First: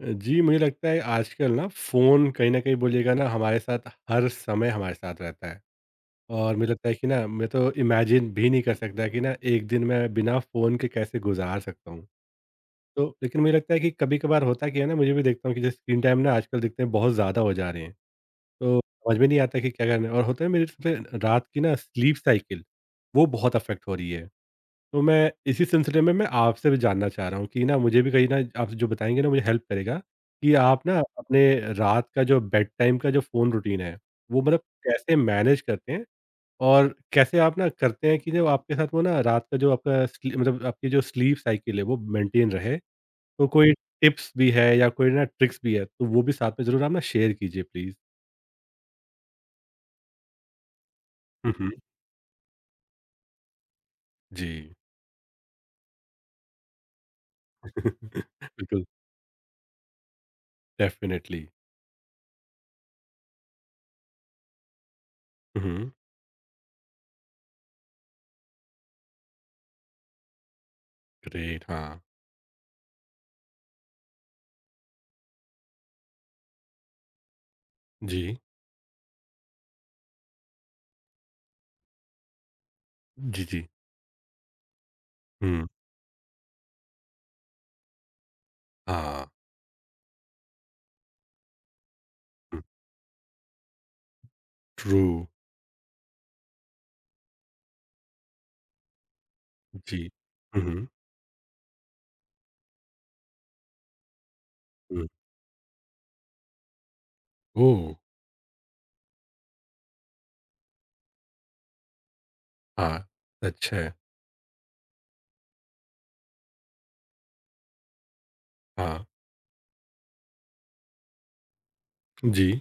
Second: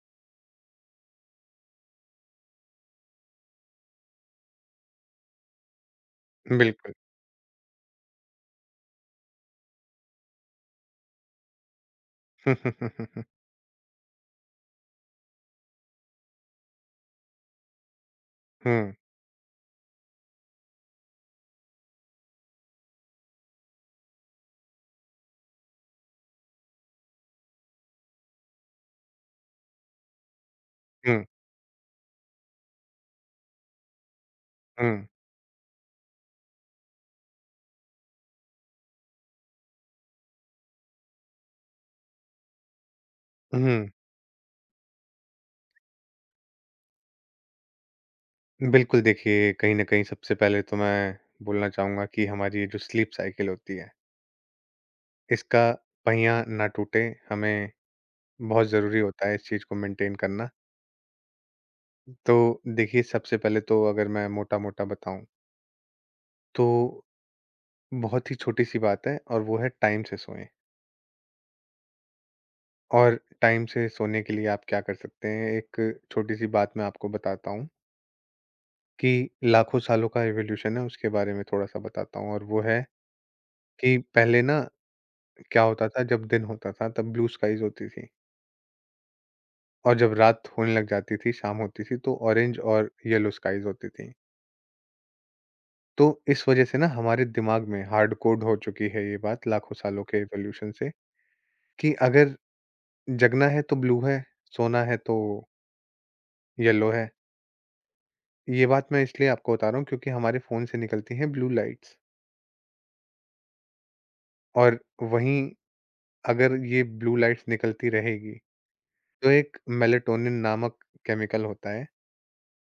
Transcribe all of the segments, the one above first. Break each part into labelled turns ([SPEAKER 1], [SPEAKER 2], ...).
[SPEAKER 1] जी, मुझे लगता है आजकल ना फ़ोन कहीं न कहीं बोलिएगा ना हमारे साथ हर समय हमारे साथ रहता है। और मुझे लगता
[SPEAKER 2] बिल्कुल।
[SPEAKER 1] है कि ना मैं तो इमेजिन भी नहीं कर सकता कि ना एक दिन मैं बिना फ़ोन के कैसे गुज़ार सकता हूँ। तो लेकिन मुझे लगता है कि कभी-कभार होता क्या है ना मुझे भी देखता हूँ कि जैसे स्क्रीन टाइम ना आजकल देखते हैं बहुत ज़्यादा हो जा रहे हैं। तो
[SPEAKER 2] हुँ,
[SPEAKER 1] समझ में नहीं आता कि क्या करना है और होता है मेरे साथ रात की ना स्लीप साइकिल, वो बहुत अफ़ेक्ट हो रही है। तो मैं इसी सिलसिले में मैं आपसे भी जानना चाह रहा हूँ कि ना मुझे भी कहीं ना आप जो बताएँगे ना मुझे हेल्प करेगा कि आप ना
[SPEAKER 2] हुँ,
[SPEAKER 1] अपने रात का जो बेड टाइम का जो फ़ोन रूटीन है, वो मतलब
[SPEAKER 2] हुँ,
[SPEAKER 1] कैसे मैनेज करते हैं? और कैसे आप ना करते हैं कि जब आपके साथ वो ना रात का जो आपका स्ली मतलब आपकी जो स्लीप साइकिल है वो मेंटेन रहे? तो कोई
[SPEAKER 2] हुँ।
[SPEAKER 1] टिप्स भी है या कोई ना ट्रिक्स भी है, तो वो भी साथ में ज़रूर आप ना शेयर कीजिए प्लीज़?
[SPEAKER 2] बिल्कुल, देखिए कहीं न कहीं सबसे पहले तो मैं
[SPEAKER 1] हुँ,
[SPEAKER 2] बोलना
[SPEAKER 1] हुँ।
[SPEAKER 2] चाहूँगा कि हमारी ये जो स्लीप साइकिल होती है,
[SPEAKER 1] जी।
[SPEAKER 2] इसका पहिया ना टूटे, हमें बहुत
[SPEAKER 1] बिल्कुल,
[SPEAKER 2] ज़रूरी होता है इस चीज़ को मेंटेन करना।
[SPEAKER 1] डेफ़िनिटली।
[SPEAKER 2] तो देखिए सबसे पहले तो अगर मैं मोटा-मोटा बताऊँ,
[SPEAKER 1] हुँ, हुँ।
[SPEAKER 2] तो बहुत ही छोटी-सी बात है और वो है टाइम से सोएँ।
[SPEAKER 1] ग्रेट, हाँ।
[SPEAKER 2] और टाइम से सोने के लिए आप क्या कर सकते हैं, एक छोटी-सी बात मैं आपको बताता हूँ।
[SPEAKER 1] जी।
[SPEAKER 2] कि लाखों सालों का इवोल्यूशन है उसके बारे में थोड़ा-सा बताता हूँ और वो है
[SPEAKER 1] जी, जी।
[SPEAKER 2] कि पहले ना क्या
[SPEAKER 1] हुँ।
[SPEAKER 2] होता था जब दिन होता था तब ब्लू स्काईज़ होती थी
[SPEAKER 1] हाँ,
[SPEAKER 2] और जब रात होने लग जाती थी, शाम होती थी तो ऑरेंज
[SPEAKER 1] हुँ,
[SPEAKER 2] और येलो स्काईज़ होती थी।
[SPEAKER 1] ट्रू।
[SPEAKER 2] तो इस वजह से ना हमारे दिमाग में हार्ड कोड हो चुकी है ये बात लाखों सालों
[SPEAKER 1] जी।
[SPEAKER 2] के
[SPEAKER 1] हुँ,
[SPEAKER 2] इवोल्यूशन
[SPEAKER 1] हुँ,
[SPEAKER 2] से कि अगर जगना है तो ब्लू है, सोना है
[SPEAKER 1] हुँ,
[SPEAKER 2] तो येलो है।
[SPEAKER 1] ओह!
[SPEAKER 2] ये बात मैं इसलिए आपको बता रहा हूँ क्योंकि हमारे फ़ोन से निकलती हैं ब्लू लाइट्स
[SPEAKER 1] हाँ, अच्छा है।
[SPEAKER 2] और वहीं अगर ये ब्लू लाइट्स निकलती रहेगी
[SPEAKER 1] हाँ,
[SPEAKER 2] तो एक मेलेटोनिन नामक केमिकल होता है,
[SPEAKER 1] जी,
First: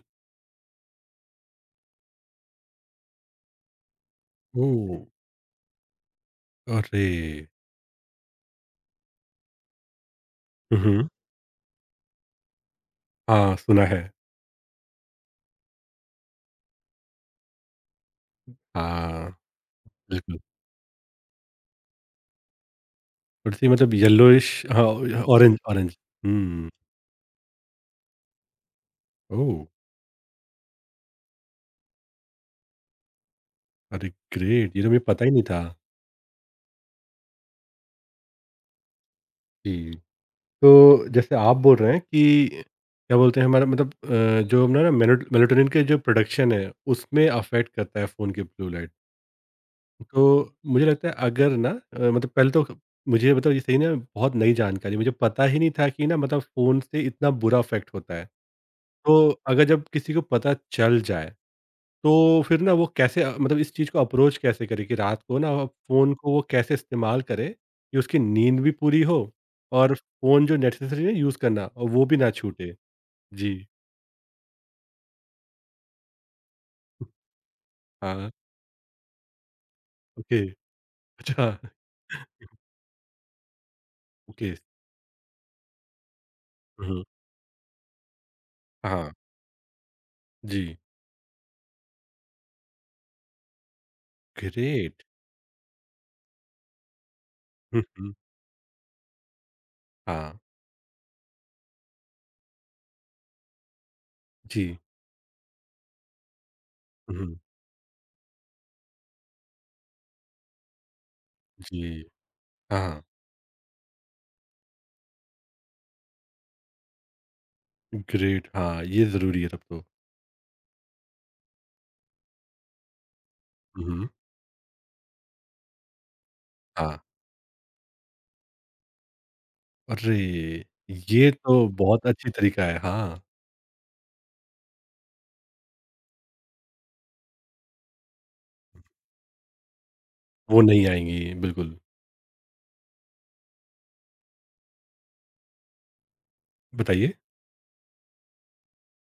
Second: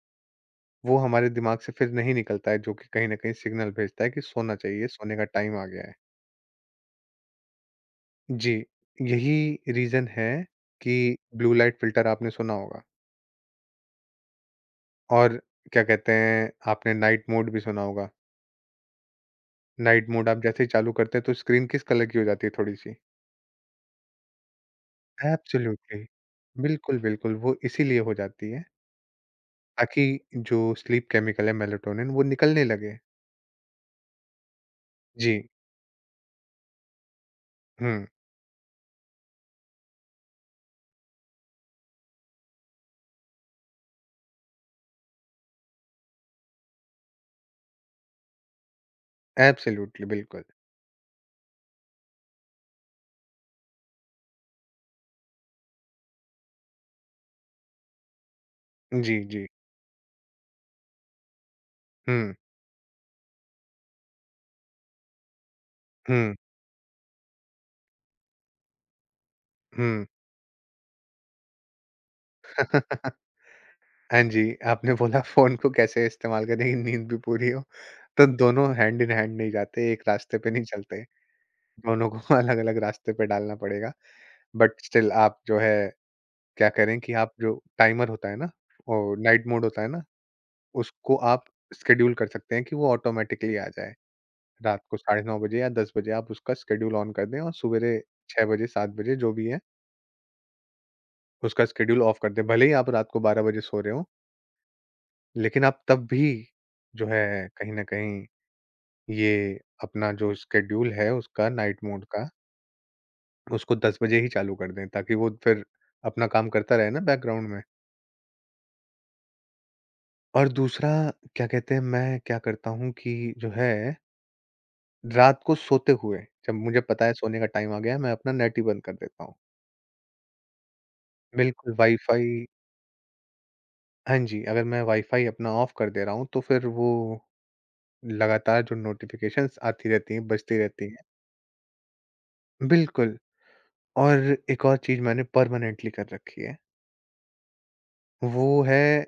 [SPEAKER 2] वो हमारे दिमाग से फिर नहीं निकलता है, जो कि कहीं न कहीं सिग्नल भेजता है कि सोना चाहिए,
[SPEAKER 1] ओह!
[SPEAKER 2] सोने का टाइम आ गया है।
[SPEAKER 1] अरे!
[SPEAKER 2] जी, यही रीज़न है
[SPEAKER 1] हुँ, हुँ,
[SPEAKER 2] कि ब्लू लाइट फ़िल्टर आपने सुना होगा
[SPEAKER 1] हाँ, सुना है।
[SPEAKER 2] और क्या कहते हैं, आपने नाइट मोड भी सुना होगा।
[SPEAKER 1] हाँ,
[SPEAKER 2] नाइट मोड
[SPEAKER 1] बिल्कुल,
[SPEAKER 2] आप जैसे ही चालू करते हैं, तो स्क्रीन किस कलर की हो जाती है थोड़ी-सी?
[SPEAKER 1] थोड़ी-सी मतलब येलोइश हाँ, ऑरेंज ऑरेंज
[SPEAKER 2] एब्सोल्युटली।
[SPEAKER 1] हुँ,
[SPEAKER 2] बिल्कुल, बिल्कुल, वो इसीलिए हो जाती है,
[SPEAKER 1] ओह!
[SPEAKER 2] ताकि जो स्लीप केमिकल है मेलेटोनिन, वो निकलने लगे।
[SPEAKER 1] अरे ग्रेट! ये तो मुझे पता ही
[SPEAKER 2] जी।
[SPEAKER 1] नहीं था।
[SPEAKER 2] हुँ,
[SPEAKER 1] जी, तो जैसे आप बोल रहे हैं कि क्या बोलते हैं हमारा मतलब जो अपना ना मेलो मेलाटोनिन के जो प्रोडक्शन है उसमें अफ़ेक्ट करता है फ़ोन की ब्लू लाइट।
[SPEAKER 2] एब्सोल्युटली, बिल्कुल।
[SPEAKER 1] तो मुझे लगता है अगर ना मतलब पहले तो मुझे मतलब ये सही ना बहुत नई जानकारी मुझे पता ही नहीं था कि ना मतलब फ़ोन से इतना बुरा इफ़ेक्ट होता है। तो
[SPEAKER 2] जी, जी।
[SPEAKER 1] अगर जब किसी को पता चल जाए,
[SPEAKER 2] हुँ,
[SPEAKER 1] तो फिर ना वो कैसे मतलब इस चीज़ को अप्रोच कैसे करे कि रात को ना फ़ोन को
[SPEAKER 2] हुँ,
[SPEAKER 1] वो कैसे इस्तेमाल करे कि उसकी नींद भी पूरी हो और
[SPEAKER 2] हुँ।
[SPEAKER 1] फ़ोन जो नेसेसरी है यूज़ करना और वो भी ना छूटे? जी।
[SPEAKER 2] हाँ जी, आपने बोला फ़ोन को कैसे इस्तेमाल करें कि नींद भी पूरी हो, तो
[SPEAKER 1] हाँ,
[SPEAKER 2] दोनों हैंड इन हैंड नहीं जाते, एक रास्ते
[SPEAKER 1] ओके।
[SPEAKER 2] पे नहीं चलते।
[SPEAKER 1] अच्छा।
[SPEAKER 2] दोनों को अलग-अलग रास्ते पे डालना पड़ेगा।
[SPEAKER 1] ओके।
[SPEAKER 2] बट स्टिल आप जो है क्या
[SPEAKER 1] हुँ,
[SPEAKER 2] करें
[SPEAKER 1] हुँ।
[SPEAKER 2] कि आप जो टाइमर होता है ना
[SPEAKER 1] हाँ,
[SPEAKER 2] और नाइट मोड होता है ना,
[SPEAKER 1] जी।
[SPEAKER 2] उसको आप शेड्यूल कर सकते हैं कि वो ऑटोमैटिकली आ जाए। रात को
[SPEAKER 1] ग्रेट।
[SPEAKER 2] 9:30 बजे या 10 बजे आप उसका शेड्यूल ऑन कर दें और
[SPEAKER 1] हुँ,
[SPEAKER 2] सुबेरे
[SPEAKER 1] हुँ।
[SPEAKER 2] 6 बजे, 7 बजे जो भी है,
[SPEAKER 1] हाँ।
[SPEAKER 2] उसका शेड्यूल ऑफ कर दें। भले ही आप रात को 12 बजे सो रहे हो।
[SPEAKER 1] जी।
[SPEAKER 2] लेकिन आप तब भी जो है
[SPEAKER 1] हुँ,
[SPEAKER 2] कहीं न कहीं ये अपना जो शेड्यूल है उसका नाइट
[SPEAKER 1] जी।
[SPEAKER 2] मोड का,
[SPEAKER 1] हाँ, हाँ।
[SPEAKER 2] उसको 10 बजे ही चालू कर दें ताकि वो फिर अपना काम करता रहे ना बैकग्राउंड में।
[SPEAKER 1] ग्रेट हाँ, ये ज़रूरी है तब तो।
[SPEAKER 2] और दूसरा क्या कहते हैं मैं क्या करता हूँ कि जो है
[SPEAKER 1] हुँ, हुँ।
[SPEAKER 2] रात को सोते हुए जब मुझे
[SPEAKER 1] हाँ।
[SPEAKER 2] पता है सोने का टाइम आ गया है मैं अपना नेट ही बंद कर देता हूँ।
[SPEAKER 1] अरे! ये तो
[SPEAKER 2] बिल्कुल
[SPEAKER 1] बहुत
[SPEAKER 2] वाई-फाई,
[SPEAKER 1] अच्छी तरीका है। हाँ,
[SPEAKER 2] हाँ जी, अगर मैं वाई-फाई अपना ऑफ कर दे रहा हूँ तो फिर वो लगातार जो नोटिफ़िकेशंस आती रहती हैं, बजती
[SPEAKER 1] वो नहीं
[SPEAKER 2] रहती हैं।
[SPEAKER 1] आएँगी, बिल्कुल।
[SPEAKER 2] बिल्कुल। और एक और चीज़ मैंने परमानेंटली कर रखी है,
[SPEAKER 1] बताइए?
[SPEAKER 2] वो है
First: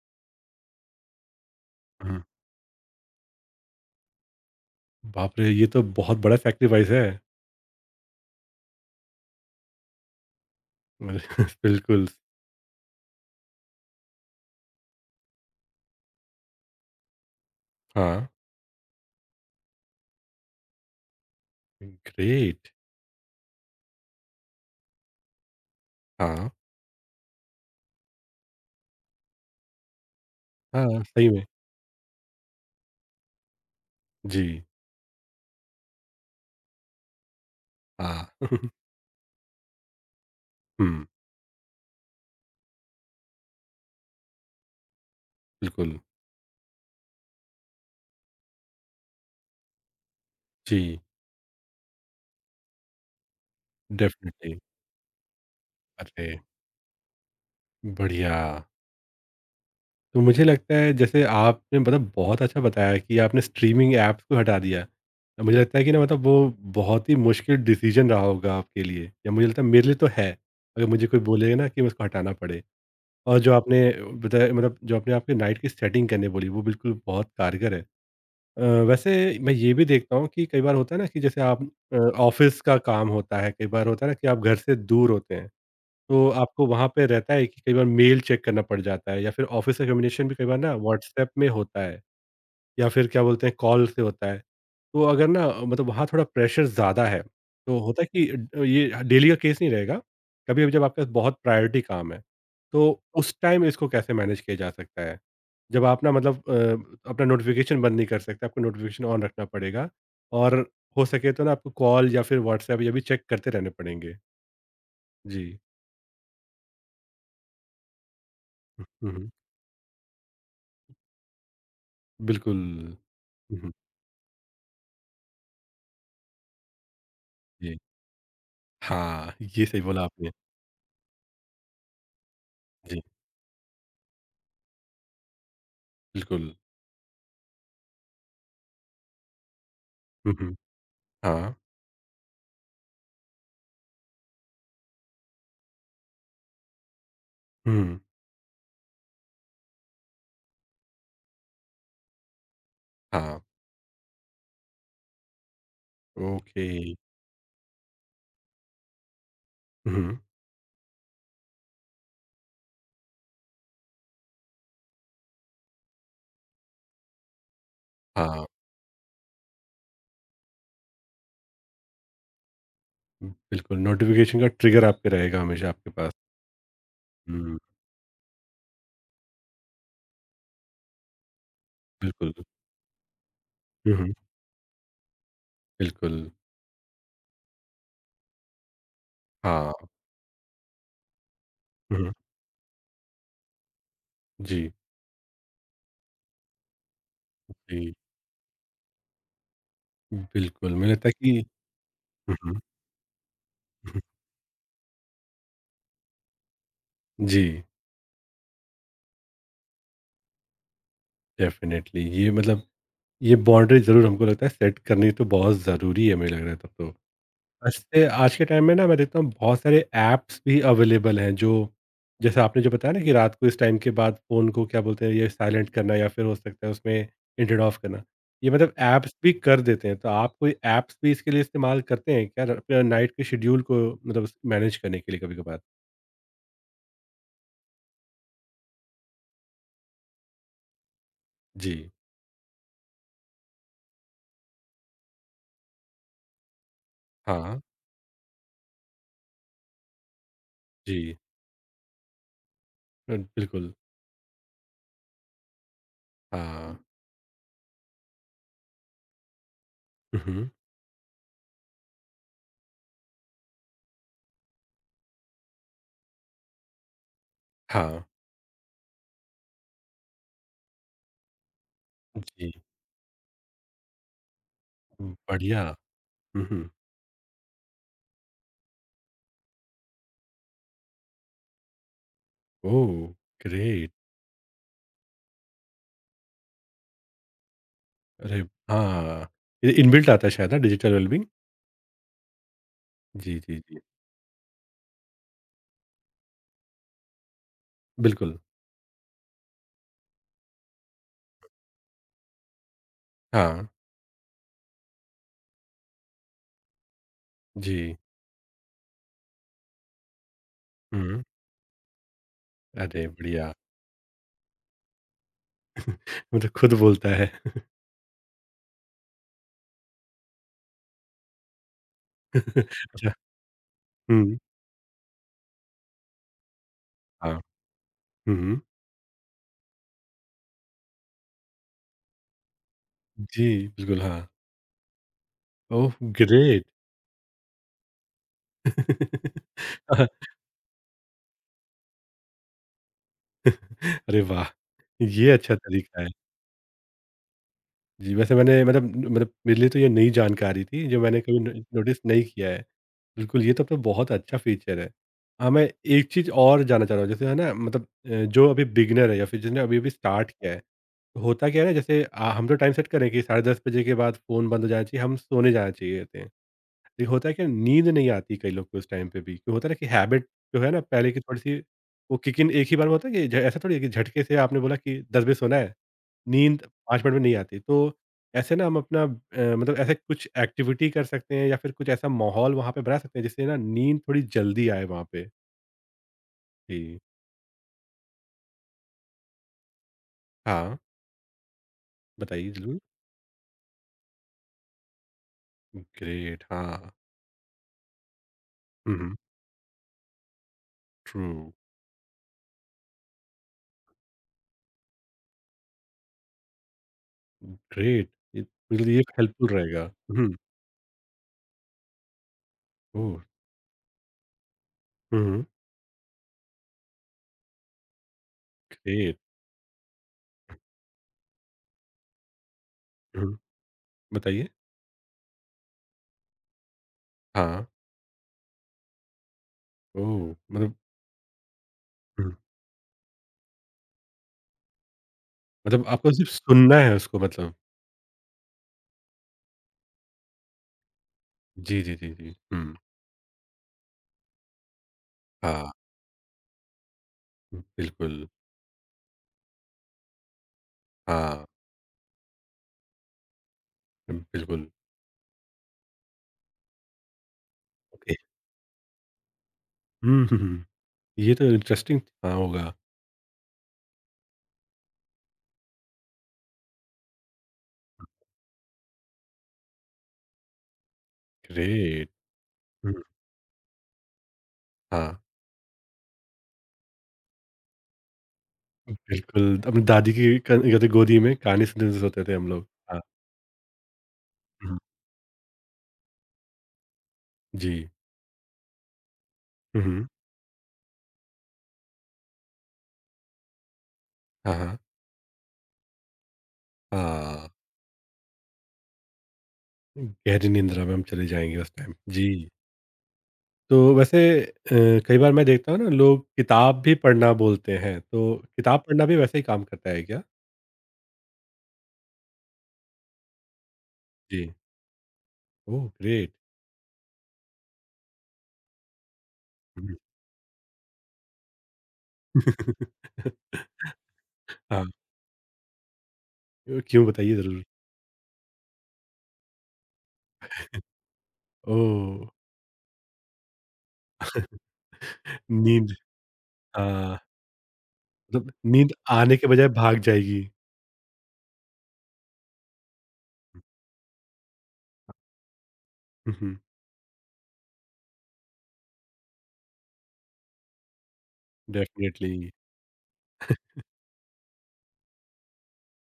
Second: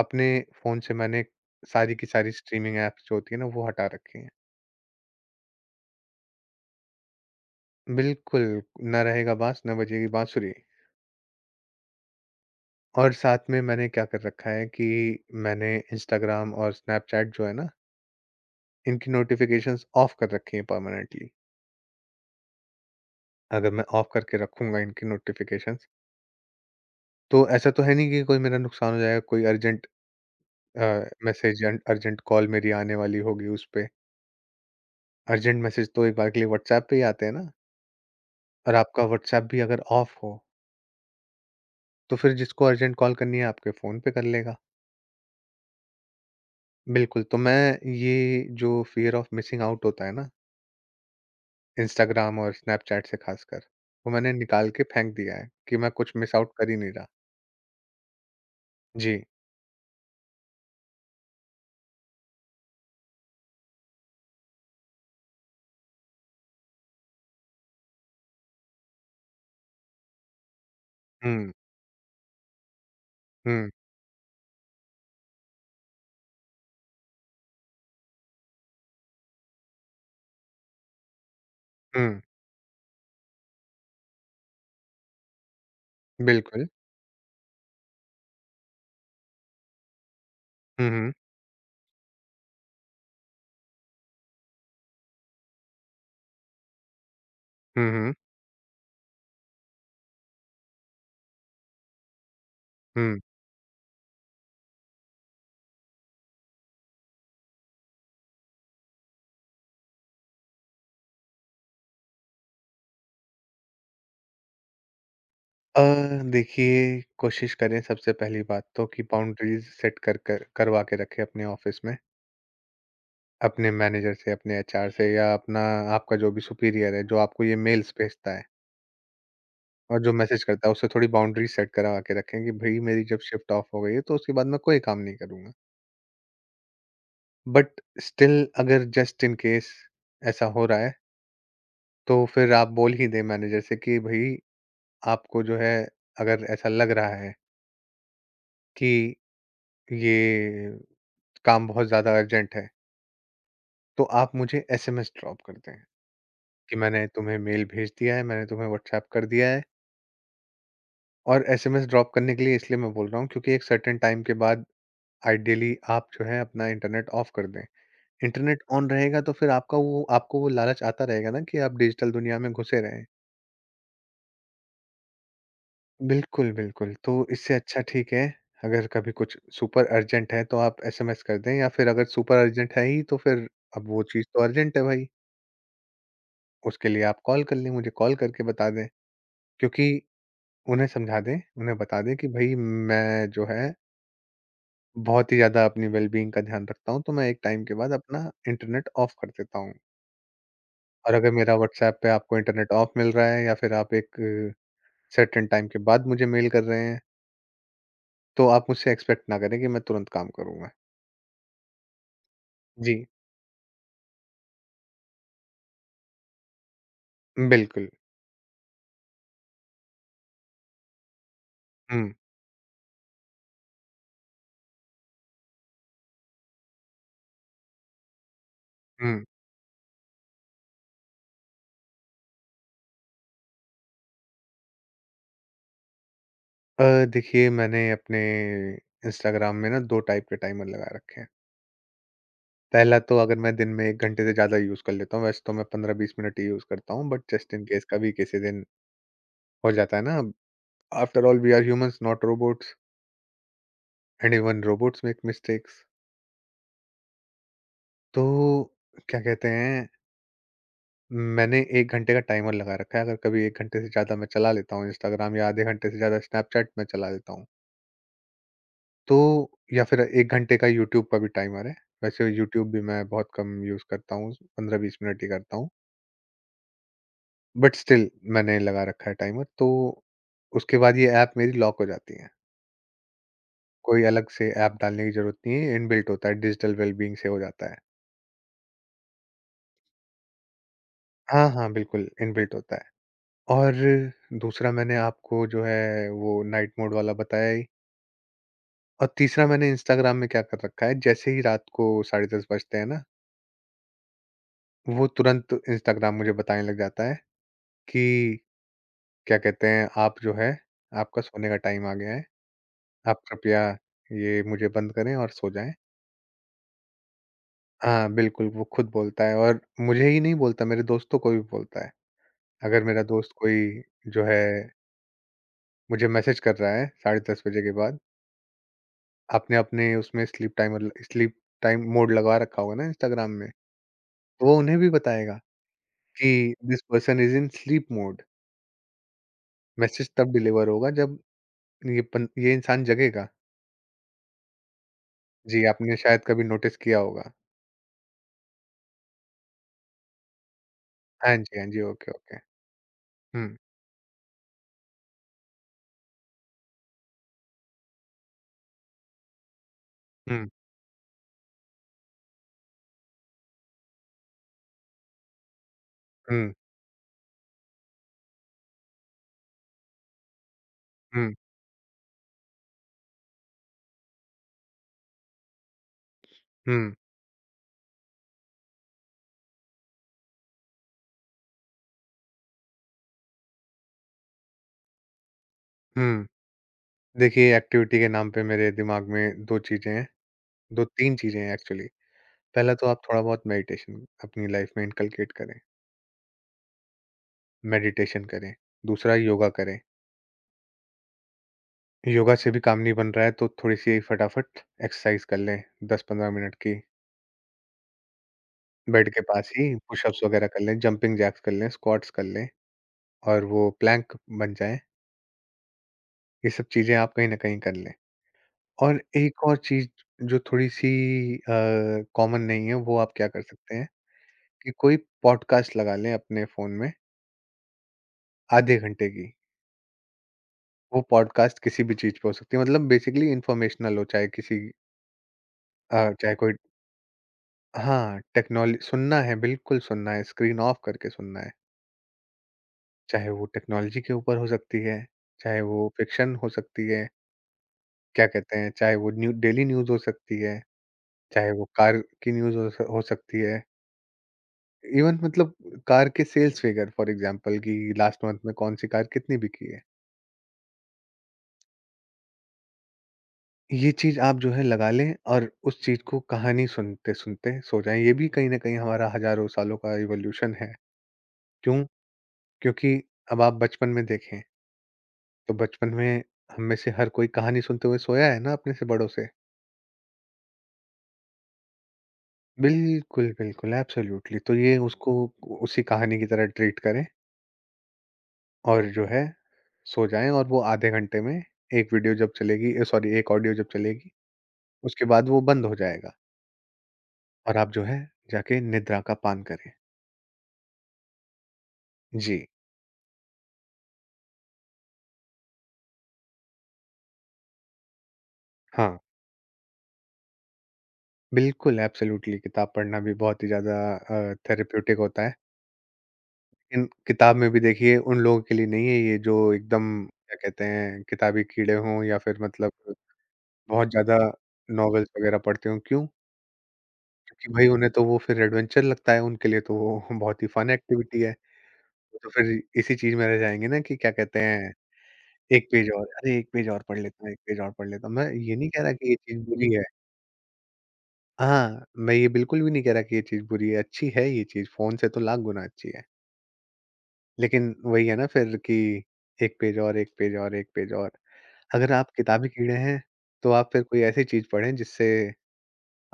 [SPEAKER 2] अपने फ़ोन से मैंने सारी की
[SPEAKER 1] हुँ।
[SPEAKER 2] सारी स्ट्रीमिंग ऐप्स जो होती है ना, वो हटा रखी हैं।
[SPEAKER 1] बाप रे! ये तो बहुत बड़ा सैक्रिफ़ाइस है।
[SPEAKER 2] बिल्कुल, ना रहेगा बाँस, ना बजेगी बाँसुरी।
[SPEAKER 1] अरे, बिल्कुल,
[SPEAKER 2] और साथ में मैंने क्या कर रखा है कि मैंने इंस्टाग्राम और स्नैपचैट जो है ना,
[SPEAKER 1] हाँ।
[SPEAKER 2] इनकी नोटिफ़िकेशंस ऑफ कर रखी हैं परमानेंटली।
[SPEAKER 1] ग्रेट
[SPEAKER 2] अगर मैं ऑफ करके रखूँगा इनकी नोटिफ़िकेशंस,
[SPEAKER 1] हाँ,
[SPEAKER 2] तो ऐसा तो है नहीं कि कोई मेरा नुकसान हो जाएगा, कोई अर्जेंट अ,
[SPEAKER 1] हाँ, सही में।
[SPEAKER 2] मैसेज या अर्जेंट कॉल मेरी आने वाली होगी उस पे।
[SPEAKER 1] जी,
[SPEAKER 2] अर्जेंट मैसेज तो एक बार के लिए व्हाट्सएप पे ही आते हैं ना
[SPEAKER 1] हाँ।
[SPEAKER 2] और आपका व्हाट्सएप भी अगर ऑफ हो
[SPEAKER 1] हुँ,
[SPEAKER 2] तो फिर जिसको अर्जेंट कॉल करनी है आपके फ़ोन पे कर लेगा।
[SPEAKER 1] बिल्कुल।
[SPEAKER 2] बिल्कुल, तो मैं ये जो फ़ियर ऑफ मिसिंग आउट होता है ना
[SPEAKER 1] जी,
[SPEAKER 2] इंस्टाग्राम और स्नैपचैट से ख़ासकर, वो मैंने
[SPEAKER 1] डेफ़िनिटली।
[SPEAKER 2] निकाल के फेंक दिया है कि मैं कुछ मिस
[SPEAKER 1] अरे!
[SPEAKER 2] आउट कर ही नहीं रहा।
[SPEAKER 1] बढ़िया।
[SPEAKER 2] जी।
[SPEAKER 1] तो मुझे लगता है जैसे आपने मतलब बहुत अच्छा बताया कि आपने स्ट्रीमिंग ऐप्स को हटा दिया। मुझे लगता है कि ना मतलब वो बहुत ही मुश्किल डिसीजन रहा होगा आपके लिए या मुझे लगता है मेरे लिए तो है। अगर मुझे कोई
[SPEAKER 2] हुँ,
[SPEAKER 1] बोलेगा ना कि उसको हटाना पड़े और जो
[SPEAKER 2] हुँ,
[SPEAKER 1] आपने बताया मतलब जो आपने आपके नाइट की सेटिंग करने बोली वो बिल्कुल बहुत कारगर है। अ, वैसे मैं ये भी देखता हूँ कि कई बार होता है ना कि जैसे आप
[SPEAKER 2] हुँ,
[SPEAKER 1] ऑफ़िस का काम होता है, कई बार होता है ना कि आप घर से दूर होते हैं। तो आपको
[SPEAKER 2] बिल्कुल।
[SPEAKER 1] वहाँ पे रहता है कि कई बार मेल चेक करना पड़ जाता है या फिर ऑफ़िस का कम्युनिकेशन भी कई बार ना
[SPEAKER 2] हुँ, हुँ,
[SPEAKER 1] व्हाट्सएप में होता है या फिर क्या बोलते हैं कॉल से होता है। तो अगर ना मतलब वहाँ थोड़ा प्रेशर ज़्यादा है, तो
[SPEAKER 2] हुँ,
[SPEAKER 1] होता है
[SPEAKER 2] हुँ,
[SPEAKER 1] कि ये डेली का केस नहीं रहेगा, कभी-कभी जब आपके पास बहुत प्रायोरिटी काम है, तो
[SPEAKER 2] हुँ।
[SPEAKER 1] उस टाइम इसको कैसे मैनेज किया जा सकता है? जब आप ना मतलब अपना नोटिफ़िकेशन बंद नहीं कर सकते, आपको नोटिफ़िकेशन ऑन रखना पड़ेगा और हो सके तो ना आपको कॉल या फिर व्हाट्सएप ये भी चेक करते रहने पड़ेंगे। जी।
[SPEAKER 2] अ, देखिए कोशिश करें सबसे पहली बात
[SPEAKER 1] हुँ,
[SPEAKER 2] तो कि
[SPEAKER 1] हुँ, हुँ।
[SPEAKER 2] बाउंड्रीज़ सेट कर कर करवा के रखें अपने ऑफ़िस में।
[SPEAKER 1] बिल्कुल। हुँ,
[SPEAKER 2] अपने
[SPEAKER 1] हुँ।
[SPEAKER 2] मैनेजर से, अपने एचआर से या अपना आपका जो भी सुपीरियर है, जो आपको ये
[SPEAKER 1] जी।
[SPEAKER 2] मेल्स भेजता है
[SPEAKER 1] हाँ, ये सही
[SPEAKER 2] और
[SPEAKER 1] बोला
[SPEAKER 2] जो
[SPEAKER 1] आपने।
[SPEAKER 2] मैसेज करता है, उससे थोड़ी बाउंड्री सेट करवा के रखें कि भई
[SPEAKER 1] जी,
[SPEAKER 2] मेरी जब शिफ्ट ऑफ हो गई है, तो उसके बाद मैं कोई काम नहीं करूँगा।
[SPEAKER 1] बिल्कुल।
[SPEAKER 2] बट स्टिल अगर जस्ट इन केस
[SPEAKER 1] हुँ,
[SPEAKER 2] ऐसा
[SPEAKER 1] हुँ।
[SPEAKER 2] हो रहा है,
[SPEAKER 1] हाँ।
[SPEAKER 2] तो फिर आप बोल ही दें मैनेजर से कि भई आपको जो है अगर ऐसा लग रहा है
[SPEAKER 1] हुँ,
[SPEAKER 2] कि ये काम बहुत ज़्यादा अर्जेंट है,
[SPEAKER 1] हाँ।
[SPEAKER 2] तो आप मुझे एसएमएस ड्रॉप कर दें
[SPEAKER 1] ओके।
[SPEAKER 2] कि मैंने तुम्हें मेल भेज दिया है, मैंने तुम्हें व्हाट्सएप कर दिया है।
[SPEAKER 1] हुँ,
[SPEAKER 2] और एसएमएस ड्रॉप करने के लिए इसलिए मैं बोल रहा हूँ क्योंकि एक सर्टेन टाइम के बाद आइडियली आप जो है अपना इंटरनेट ऑफ कर दें।
[SPEAKER 1] हाँ।
[SPEAKER 2] इंटरनेट ऑन रहेगा तो फिर आपका वो आपको वो लालच आता रहेगा ना कि आप डिजिटल दुनिया में घुसे रहें।
[SPEAKER 1] बिल्कुल, नोटिफ़िकेशन का ट्रिगर आपके रहेगा हमेशा आपके पास।
[SPEAKER 2] बिल्कुल, बिल्कुल। तो इससे
[SPEAKER 1] हुँ,
[SPEAKER 2] अच्छा ठीक है, अगर कभी कुछ सुपर अर्जेंट है तो आप एसएमएस कर दें या फिर अगर
[SPEAKER 1] बिल्कुल।
[SPEAKER 2] सुपर अर्जेंट है ही तो फिर अब
[SPEAKER 1] हुँ,
[SPEAKER 2] वो
[SPEAKER 1] हुँ,
[SPEAKER 2] चीज़ तो अर्जेंट है भाई।
[SPEAKER 1] बिल्कुल।
[SPEAKER 2] उसके लिए आप कॉल कर लें, मुझे कॉल करके बता दें।
[SPEAKER 1] हाँ।
[SPEAKER 2] क्योंकि उन्हें समझा दें, उन्हें
[SPEAKER 1] हुँ,
[SPEAKER 2] बता
[SPEAKER 1] हुँ।
[SPEAKER 2] दें कि भई मैं जो है
[SPEAKER 1] जी,
[SPEAKER 2] बहुत ही ज़्यादा अपनी वेल-बीइंग का ध्यान रखता हूँ, तो मैं एक टाइम के
[SPEAKER 1] जी।
[SPEAKER 2] बाद अपना इंटरनेट ऑफ कर देता हूँ।
[SPEAKER 1] बिल्कुल, मुझे लगता है
[SPEAKER 2] और अगर
[SPEAKER 1] कि
[SPEAKER 2] मेरा व्हाट्सऐप पे
[SPEAKER 1] हुँ,
[SPEAKER 2] आपको
[SPEAKER 1] हुँ,
[SPEAKER 2] इंटरनेट ऑफ मिल रहा है या फिर आप
[SPEAKER 1] हुँ।
[SPEAKER 2] एक सर्टेन टाइम के बाद मुझे मेल कर रहे हैं,
[SPEAKER 1] जी,
[SPEAKER 2] तो आप मुझसे एक्सपेक्ट ना करें कि मैं तुरंत काम करूँगा।
[SPEAKER 1] डेफ़िनेटली ये मतलब
[SPEAKER 2] जी,
[SPEAKER 1] ये बाउंड्री ज़रूर हमको लगता है सेट करनी तो बहुत ज़रूरी है, मुझे लग रहा है तब तो।
[SPEAKER 2] बिल्कुल।
[SPEAKER 1] वैसे आज के टाइम में ना मैं देखता हूँ बहुत सारे ऐप्स भी अवेलेबल हैं जो
[SPEAKER 2] हुँ,
[SPEAKER 1] जैसे आपने जो बताया ना कि रात को इस टाइम के बाद फ़ोन को क्या बोलते हैं ये साइलेंट करना या फिर हो सकता है उसमें इंटरन ऑफ करना। ये मतलब ऐप्स
[SPEAKER 2] हुँ।
[SPEAKER 1] भी कर देते हैं, तो आप कोई ऐप्स भी इसके लिए इस्तेमाल करते हैं क्या अपने नाइट के शेड्यूल को मतलब उस मैनेज करने के लिए कभी-कभार?
[SPEAKER 2] अ, देखिए मैंने अपने इंस्टाग्राम में ना 2 टाइप के टाइमर लगा रखे हैं।
[SPEAKER 1] जी।
[SPEAKER 2] पहला तो अगर मैं दिन में 1 घंटे से ज़्यादा यूज़ कर लेता हूँ, वैसे तो मैं 15-20 मिनट ही यूज़ करता हूँ बट जस्ट
[SPEAKER 1] हाँ,
[SPEAKER 2] इन केस कभी किसी दिन हो जाता है ना,
[SPEAKER 1] जी।
[SPEAKER 2] After all we are humans not robots.
[SPEAKER 1] बिल्कुल।
[SPEAKER 2] And even robots make mistakes.
[SPEAKER 1] हाँ।
[SPEAKER 2] तो क्या कहते हैं,
[SPEAKER 1] हुँ, हुँ।
[SPEAKER 2] मैंने 1 घंटे का टाइमर लगा रखा है, अगर कभी 1 घंटे से ज़्यादा मैं चला लेता हूँ इंस्टाग्राम या आधे घंटे से ज़्यादा स्नैपचैट में चला लेता हूँ
[SPEAKER 1] हाँ।
[SPEAKER 2] तो, या फिर 1 घंटे का यूट्यूब का भी टाइमर है। वैसे
[SPEAKER 1] जी।
[SPEAKER 2] यूट्यूब भी मैं बहुत कम यूज़ करता हूँ, 15-20 मिनट ही करता
[SPEAKER 1] बढ़िया।
[SPEAKER 2] हूँ।
[SPEAKER 1] हुँ, हुँ।
[SPEAKER 2] बट स्टिल मैंने लगा रखा है टाइमर, तो उसके बाद ये ऐप मेरी लॉक हो जाती है।
[SPEAKER 1] ओह! ग्रेट।
[SPEAKER 2] कोई अलग से ऐप डालने की जरूरत नहीं है, इनबिल्ट होता है, डिजिटल वेलबींग से हो जाता है।
[SPEAKER 1] अरे! हाँ। ये इनबिल्ट आता है शायद ना डिजिटल वेलबींग?
[SPEAKER 2] हाँ हाँ बिल्कुल इनबिल्ट होता है।
[SPEAKER 1] जी, जी,
[SPEAKER 2] और
[SPEAKER 1] जी।
[SPEAKER 2] दूसरा मैंने आपको जो है वो नाइट मोड वाला बताया ही,
[SPEAKER 1] बिल्कुल,
[SPEAKER 2] और तीसरा मैंने इंस्टाग्राम में क्या कर रखा है, जैसे ही रात को 10:30 बजते हैं ना,
[SPEAKER 1] हाँ,
[SPEAKER 2] वो तुरंत इंस्टाग्राम मुझे बताने लग जाता है
[SPEAKER 1] जी।
[SPEAKER 2] कि क्या कहते हैं, आप जो है आपका
[SPEAKER 1] हुँ,
[SPEAKER 2] सोने का टाइम आ गया है।
[SPEAKER 1] अरे
[SPEAKER 2] आप
[SPEAKER 1] बढ़िया,
[SPEAKER 2] कृपया ये मुझे बंद करें और सो जाएँ।
[SPEAKER 1] मतलब खुद बोलता है।
[SPEAKER 2] हाँ, बिल्कुल वो खुद बोलता है और मुझे ही नहीं बोलता मेरे दोस्तों को भी बोलता है। अगर मेरा
[SPEAKER 1] अच्छा
[SPEAKER 2] दोस्त कोई जो
[SPEAKER 1] हुँ,
[SPEAKER 2] है मुझे मैसेज कर रहा है
[SPEAKER 1] हाँ।
[SPEAKER 2] 10:30 बजे के बाद,
[SPEAKER 1] हुँ, हुँ।
[SPEAKER 2] आपने अपने उसमें स्लीप टाइम मोड लगवा रखा होगा ना इंस्टाग्राम
[SPEAKER 1] जी,
[SPEAKER 2] में,
[SPEAKER 1] बिल्कुल हाँ।
[SPEAKER 2] तो वो उन्हें भी बताएगा
[SPEAKER 1] ओह
[SPEAKER 2] कि
[SPEAKER 1] great!
[SPEAKER 2] This person is in sleep mode. Message तब डिलीवर होगा जब ये इंसान जगेगा।
[SPEAKER 1] अरे वाह! ये अच्छा
[SPEAKER 2] जी, आपने
[SPEAKER 1] तरीका है।
[SPEAKER 2] शायद कभी नोटिस किया होगा।
[SPEAKER 1] जी, वैसे मैंने मतलब मेरे लिए तो ये नई जानकारी थी जो मैंने
[SPEAKER 2] हाँ
[SPEAKER 1] कभी
[SPEAKER 2] जी,
[SPEAKER 1] न
[SPEAKER 2] हाँ जी,
[SPEAKER 1] नोटिस
[SPEAKER 2] ओके,
[SPEAKER 1] नहीं
[SPEAKER 2] ओके।
[SPEAKER 1] किया है। बिल्कुल,
[SPEAKER 2] हुँ,
[SPEAKER 1] ये तो आपका बहुत अच्छा फीचर है। हाँ, मैं एक चीज़ और जानना चाह रहा हूँ जैसे है ना मतलब जो अभी बिगिनर है या फिर जिसने अभी-अभी स्टार्ट
[SPEAKER 2] हुँ,
[SPEAKER 1] किया है होता क्या है ना जैसे हम तो टाइम सेट करें कि 10:30 बजे के बाद फ़ोन बंद हो जाना चाहिए, हम सोने जाना चाहिए थे।
[SPEAKER 2] हुँ,
[SPEAKER 1] लेकिन होता है क्या है, नींद नहीं आती कई लोग को उस टाइम पे भी, क्यों होता है ना कि हैबिट जो है ना पहले की
[SPEAKER 2] हुँ,
[SPEAKER 1] थोड़ी-सी वो किक इन एक ही बार में होता है कि ज ऐसा थोड़ी है कि झटके से आपने बोला कि 10 बजे सोना है, नींद
[SPEAKER 2] हुँ,
[SPEAKER 1] 5 मिनट में नहीं आती। तो ऐसे ना हम अपना मतलब ऐसे कुछ एक्टिविटी कर सकते हैं या फिर कुछ ऐसा माहौल वहाँ पे बना सकते हैं जिससे ना नींद थोड़ी जल्दी आए वहाँ पे।
[SPEAKER 2] हुँ।
[SPEAKER 1] जी।
[SPEAKER 2] देखिए एक्टिविटी के नाम पे मेरे दिमाग में 2 चीज़ें हैं,
[SPEAKER 1] हाँ,
[SPEAKER 2] 2-3 चीज़ें हैं एक्चुअली।
[SPEAKER 1] बताइए
[SPEAKER 2] पहला
[SPEAKER 1] ज़रूर।
[SPEAKER 2] तो आप थोड़ा बहुत मेडिटेशन अपनी लाइफ़ में इनकलकेट करें,
[SPEAKER 1] ग्रेट हाँ।
[SPEAKER 2] मेडिटेशन करें,
[SPEAKER 1] हुँ,
[SPEAKER 2] दूसरा
[SPEAKER 1] हुँ।
[SPEAKER 2] योगा करें।
[SPEAKER 1] ट्रू।
[SPEAKER 2] योगा से भी काम नहीं बन रहा है तो थोड़ी-सी फटाफट एक्सरसाइज कर लें 10-15 मिनट की।
[SPEAKER 1] ग्रेट! ये मेरे लिए
[SPEAKER 2] बेड के
[SPEAKER 1] हेल्पफुल
[SPEAKER 2] पास ही
[SPEAKER 1] रहेगा।
[SPEAKER 2] पुशअप्स
[SPEAKER 1] हुँ,
[SPEAKER 2] वगैरह कर लें, जंपिंग जैक्स कर लें, स्क्वाट्स कर लें
[SPEAKER 1] ओह!
[SPEAKER 2] और वो प्लैंक बन जाएँ।
[SPEAKER 1] हुँ।
[SPEAKER 2] ये सब चीज़ें आप कहीं न कहीं कर लें। और
[SPEAKER 1] ग्रेट!
[SPEAKER 2] एक और चीज़ जो थोड़ी-सी अ, कॉमन नहीं है वो आप क्या
[SPEAKER 1] हुँ।
[SPEAKER 2] कर सकते हैं
[SPEAKER 1] बताइए?
[SPEAKER 2] कि कोई पॉडकास्ट लगा लें अपने फ़ोन में
[SPEAKER 1] हाँ,
[SPEAKER 2] आधे घंटे की।
[SPEAKER 1] ओह! मतलब
[SPEAKER 2] वो पॉडकास्ट किसी भी चीज़ पे
[SPEAKER 1] हुँ।
[SPEAKER 2] हो सकती है, मतलब बेसिकली इन्फॉर्मेशनल हो, चाहे किसी
[SPEAKER 1] मतलब आपको
[SPEAKER 2] अ,
[SPEAKER 1] सिर्फ़
[SPEAKER 2] चाहे कोई
[SPEAKER 1] सुनना है उसको मतलब।
[SPEAKER 2] हाँ, टेक्नोल सुनना है, बिल्कुल सुनना है, स्क्रीन ऑफ करके सुनना है।
[SPEAKER 1] जी, जी, जी, जी। हुँ,
[SPEAKER 2] चाहे वो टेक्नोलॉजी के ऊपर हो सकती है, चाहे
[SPEAKER 1] हाँ,
[SPEAKER 2] वो फ़िक्शन हो सकती है,
[SPEAKER 1] बिल्कुल।
[SPEAKER 2] क्या कहते हैं, चाहे वो न्यू डेली न्यूज़ हो सकती है,
[SPEAKER 1] हाँ,
[SPEAKER 2] चाहे वो कार की न्यूज़ हो सकती है।
[SPEAKER 1] बिल्कुल।
[SPEAKER 2] इवन मतलब कार के सेल्स फिगर फॉर एग्ज़ाम्पल कि
[SPEAKER 1] ओके।
[SPEAKER 2] लास्ट मंथ में कौन-सी कार कितनी बिकी है।
[SPEAKER 1] हुँ, हुँ, हुँ। ये तो इंटरेस्टिंग हाँ, होगा।
[SPEAKER 2] ये चीज़ आप जो है लगा लें और उस चीज़ को कहानी सुनते-सुनते सो जाएँ। ये भी कहीं न कहीं हमारा हज़ारों सालों का इवोल्यूशन है। क्यों?
[SPEAKER 1] ग्रेट! हुँ।
[SPEAKER 2] क्योंकि अब आप बचपन में देखें,
[SPEAKER 1] हाँ,
[SPEAKER 2] तो बचपन में हम में से हर कोई कहानी सुनते हुए सोया है ना अपने से बड़ों से।
[SPEAKER 1] बिल्कुल। अपनी दादी की क कहते गोदी में कहानी सुनते सोते थे हम लोग। हाँ,
[SPEAKER 2] बिल्कुल, बिल्कुल, एब्सोल्यूटली। तो ये
[SPEAKER 1] हुँ,
[SPEAKER 2] उसको उसी कहानी की तरह ट्रीट करें
[SPEAKER 1] जी।
[SPEAKER 2] और जो है
[SPEAKER 1] हुँ, हुँ।
[SPEAKER 2] सो जाएँ और वो आधे घंटे में एक वीडियो जब चलेगी, सॉरी, एक ऑडियो जब चलेगी,
[SPEAKER 1] हाँ, हाँ।
[SPEAKER 2] उसके बाद वो बंद हो जाएगा
[SPEAKER 1] हाँ,
[SPEAKER 2] और आप जो है जाके निद्रा का पान करें।
[SPEAKER 1] गहरी निंद्रा में हम चले जाएँगे उस टाइम। जी।
[SPEAKER 2] जी,
[SPEAKER 1] तो वैसे कई बार मैं देखता हूँ ना लोग किताब भी पढ़ना बोलते हैं, तो किताब
[SPEAKER 2] हाँ,
[SPEAKER 1] पढ़ना भी वैसा ही काम करता है क्या?
[SPEAKER 2] बिल्कुल एब्सोल्यूटली, किताब पढ़ना भी बहुत ही ज़्यादा
[SPEAKER 1] जी।
[SPEAKER 2] थेरेप्यूटिक होता है।
[SPEAKER 1] ओह! ग्रेट।
[SPEAKER 2] इन किताब में भी देखिए उन लोगों के लिए नहीं है ये जो एकदम क्या कहते हैं किताबी कीड़े हों या फिर मतलब
[SPEAKER 1] हुँ।
[SPEAKER 2] बहुत ज़्यादा
[SPEAKER 1] हाँ,
[SPEAKER 2] नॉवेल्स वगैरह पढ़ते हों, क्यों?
[SPEAKER 1] क्यों बताइए
[SPEAKER 2] क्योंकि
[SPEAKER 1] ज़रूर।
[SPEAKER 2] भाई उन्हें तो वो फिर एडवेंचर लगता है, उनके लिए तो वो बहुत ही फन एक्टिविटी है। वो
[SPEAKER 1] ओह!
[SPEAKER 2] तो फिर इसी चीज़ में रह जाएँगे ना कि क्या कहते हैं, 1 पेज
[SPEAKER 1] नींद
[SPEAKER 2] और, अरे 1 पेज और पढ़
[SPEAKER 1] हाँ,
[SPEAKER 2] लेता हूँ, 1 पेज और पढ़ लेता हूँ। मैं
[SPEAKER 1] मतलब
[SPEAKER 2] ये नहीं कह
[SPEAKER 1] नींद
[SPEAKER 2] रहा कि ये
[SPEAKER 1] आने
[SPEAKER 2] चीज़
[SPEAKER 1] के बजाय
[SPEAKER 2] बुरी है।
[SPEAKER 1] भाग जाएगी।
[SPEAKER 2] हाँ, मैं ये बिल्कुल भी नहीं कह रहा कि ये चीज़ बुरी है, अच्छी है ये चीज़, फ़ोन से तो लाख गुना अच्छी है।
[SPEAKER 1] हुँ, हुँ,
[SPEAKER 2] लेकिन वही है ना फिर कि 1 पेज और, 1 पेज और, 1 पेज और। अगर आप
[SPEAKER 1] डेफ़िनिटली।
[SPEAKER 2] किताबी कीड़े हैं, तो आप फिर कोई ऐसी चीज़ पढ़ें जिससे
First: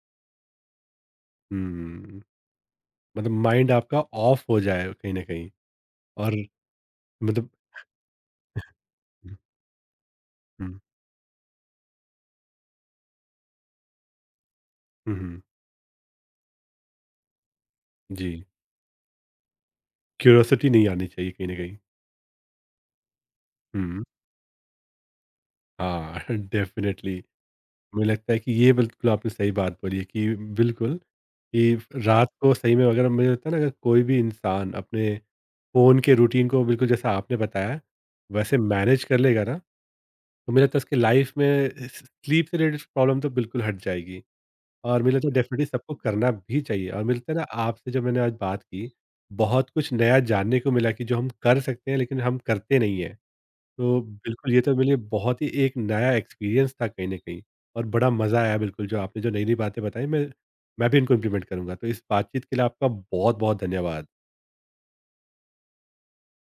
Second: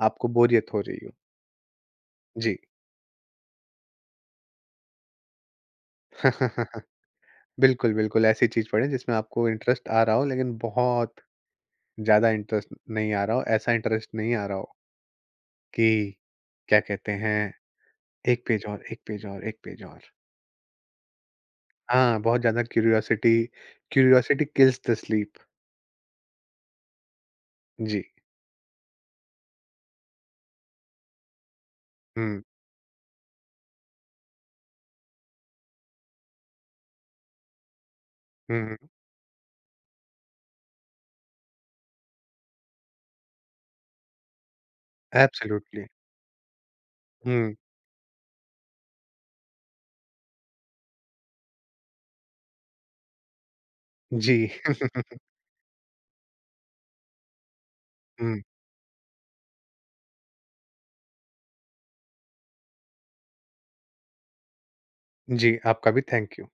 [SPEAKER 2] आपको बोरियत हो रही हो।
[SPEAKER 1] हुँ,
[SPEAKER 2] जी।
[SPEAKER 1] मतलब माइंड आपका ऑफ हो जाए कहीं न कहीं और मतलब
[SPEAKER 2] बिल्कुल, बिल्कुल ऐसी चीज़ पढ़ें जिसमें
[SPEAKER 1] हुँ,
[SPEAKER 2] आपको इंटरेस्ट आ रहा हो लेकिन
[SPEAKER 1] हुँ,
[SPEAKER 2] बहुत ज़्यादा इंटरेस्ट नहीं आ रहा हो, ऐसा इंटरेस्ट नहीं आ रहा हो
[SPEAKER 1] हुँ, हुँ,
[SPEAKER 2] कि क्या कहते हैं,
[SPEAKER 1] जी,
[SPEAKER 2] 1 पेज और, 1 पेज और, 1 पेज और।
[SPEAKER 1] क्यूरियोसिटी नहीं आनी चाहिए कहीं न कहीं।
[SPEAKER 2] हाँ, बहुत ज़्यादा क्यूरियोसिटी
[SPEAKER 1] हुँ,
[SPEAKER 2] क्यूरियोसिटी किल्स द स्लीप।
[SPEAKER 1] हाँ, डेफ़िनिटली।
[SPEAKER 2] जी।
[SPEAKER 1] मुझे लगता है कि ये बिल्कुल आपने सही बात बोली है कि बिल्कुल, कि रात
[SPEAKER 2] हुँ,
[SPEAKER 1] को सही में अगर मुझे लगता है ना अगर कोई भी इंसान अपने फ़ोन के रूटीन को बिल्कुल जैसा आपने बताया, वैसे
[SPEAKER 2] हुँ,
[SPEAKER 1] मैनेज कर लेगा ना, तो मुझे लगता है उसकी लाइफ़ में स स्लीप से रिलेटेड प्रॉब्लम तो बिल्कुल हट जाएगी और मुझे लगता है डेफ़िनिटली
[SPEAKER 2] एब्सोल्युटली।
[SPEAKER 1] सबको करना भी चाहिए और मुझे लगता है ना
[SPEAKER 2] हुँ,
[SPEAKER 1] आपसे जो मैंने आज बात की, बहुत कुछ नया जानने को मिला कि जो हम कर सकते हैं लेकिन हम करते नहीं हैं। तो
[SPEAKER 2] जी।
[SPEAKER 1] बिल्कुल ये तो मेरे लिए बहुत ही एक नया एक्सपीरियंस था कहीं न कहीं और बड़ा मज़ा
[SPEAKER 2] हुँ,
[SPEAKER 1] आया बिल्कुल जो आपने जो नई-नई बातें बताई मैं भी इनको इम्प्लीमेंट करूँगा। तो इस बातचीत के लिए आपका बहुत-बहुत धन्यवाद।
[SPEAKER 2] जी, आपका भी थैंक यू।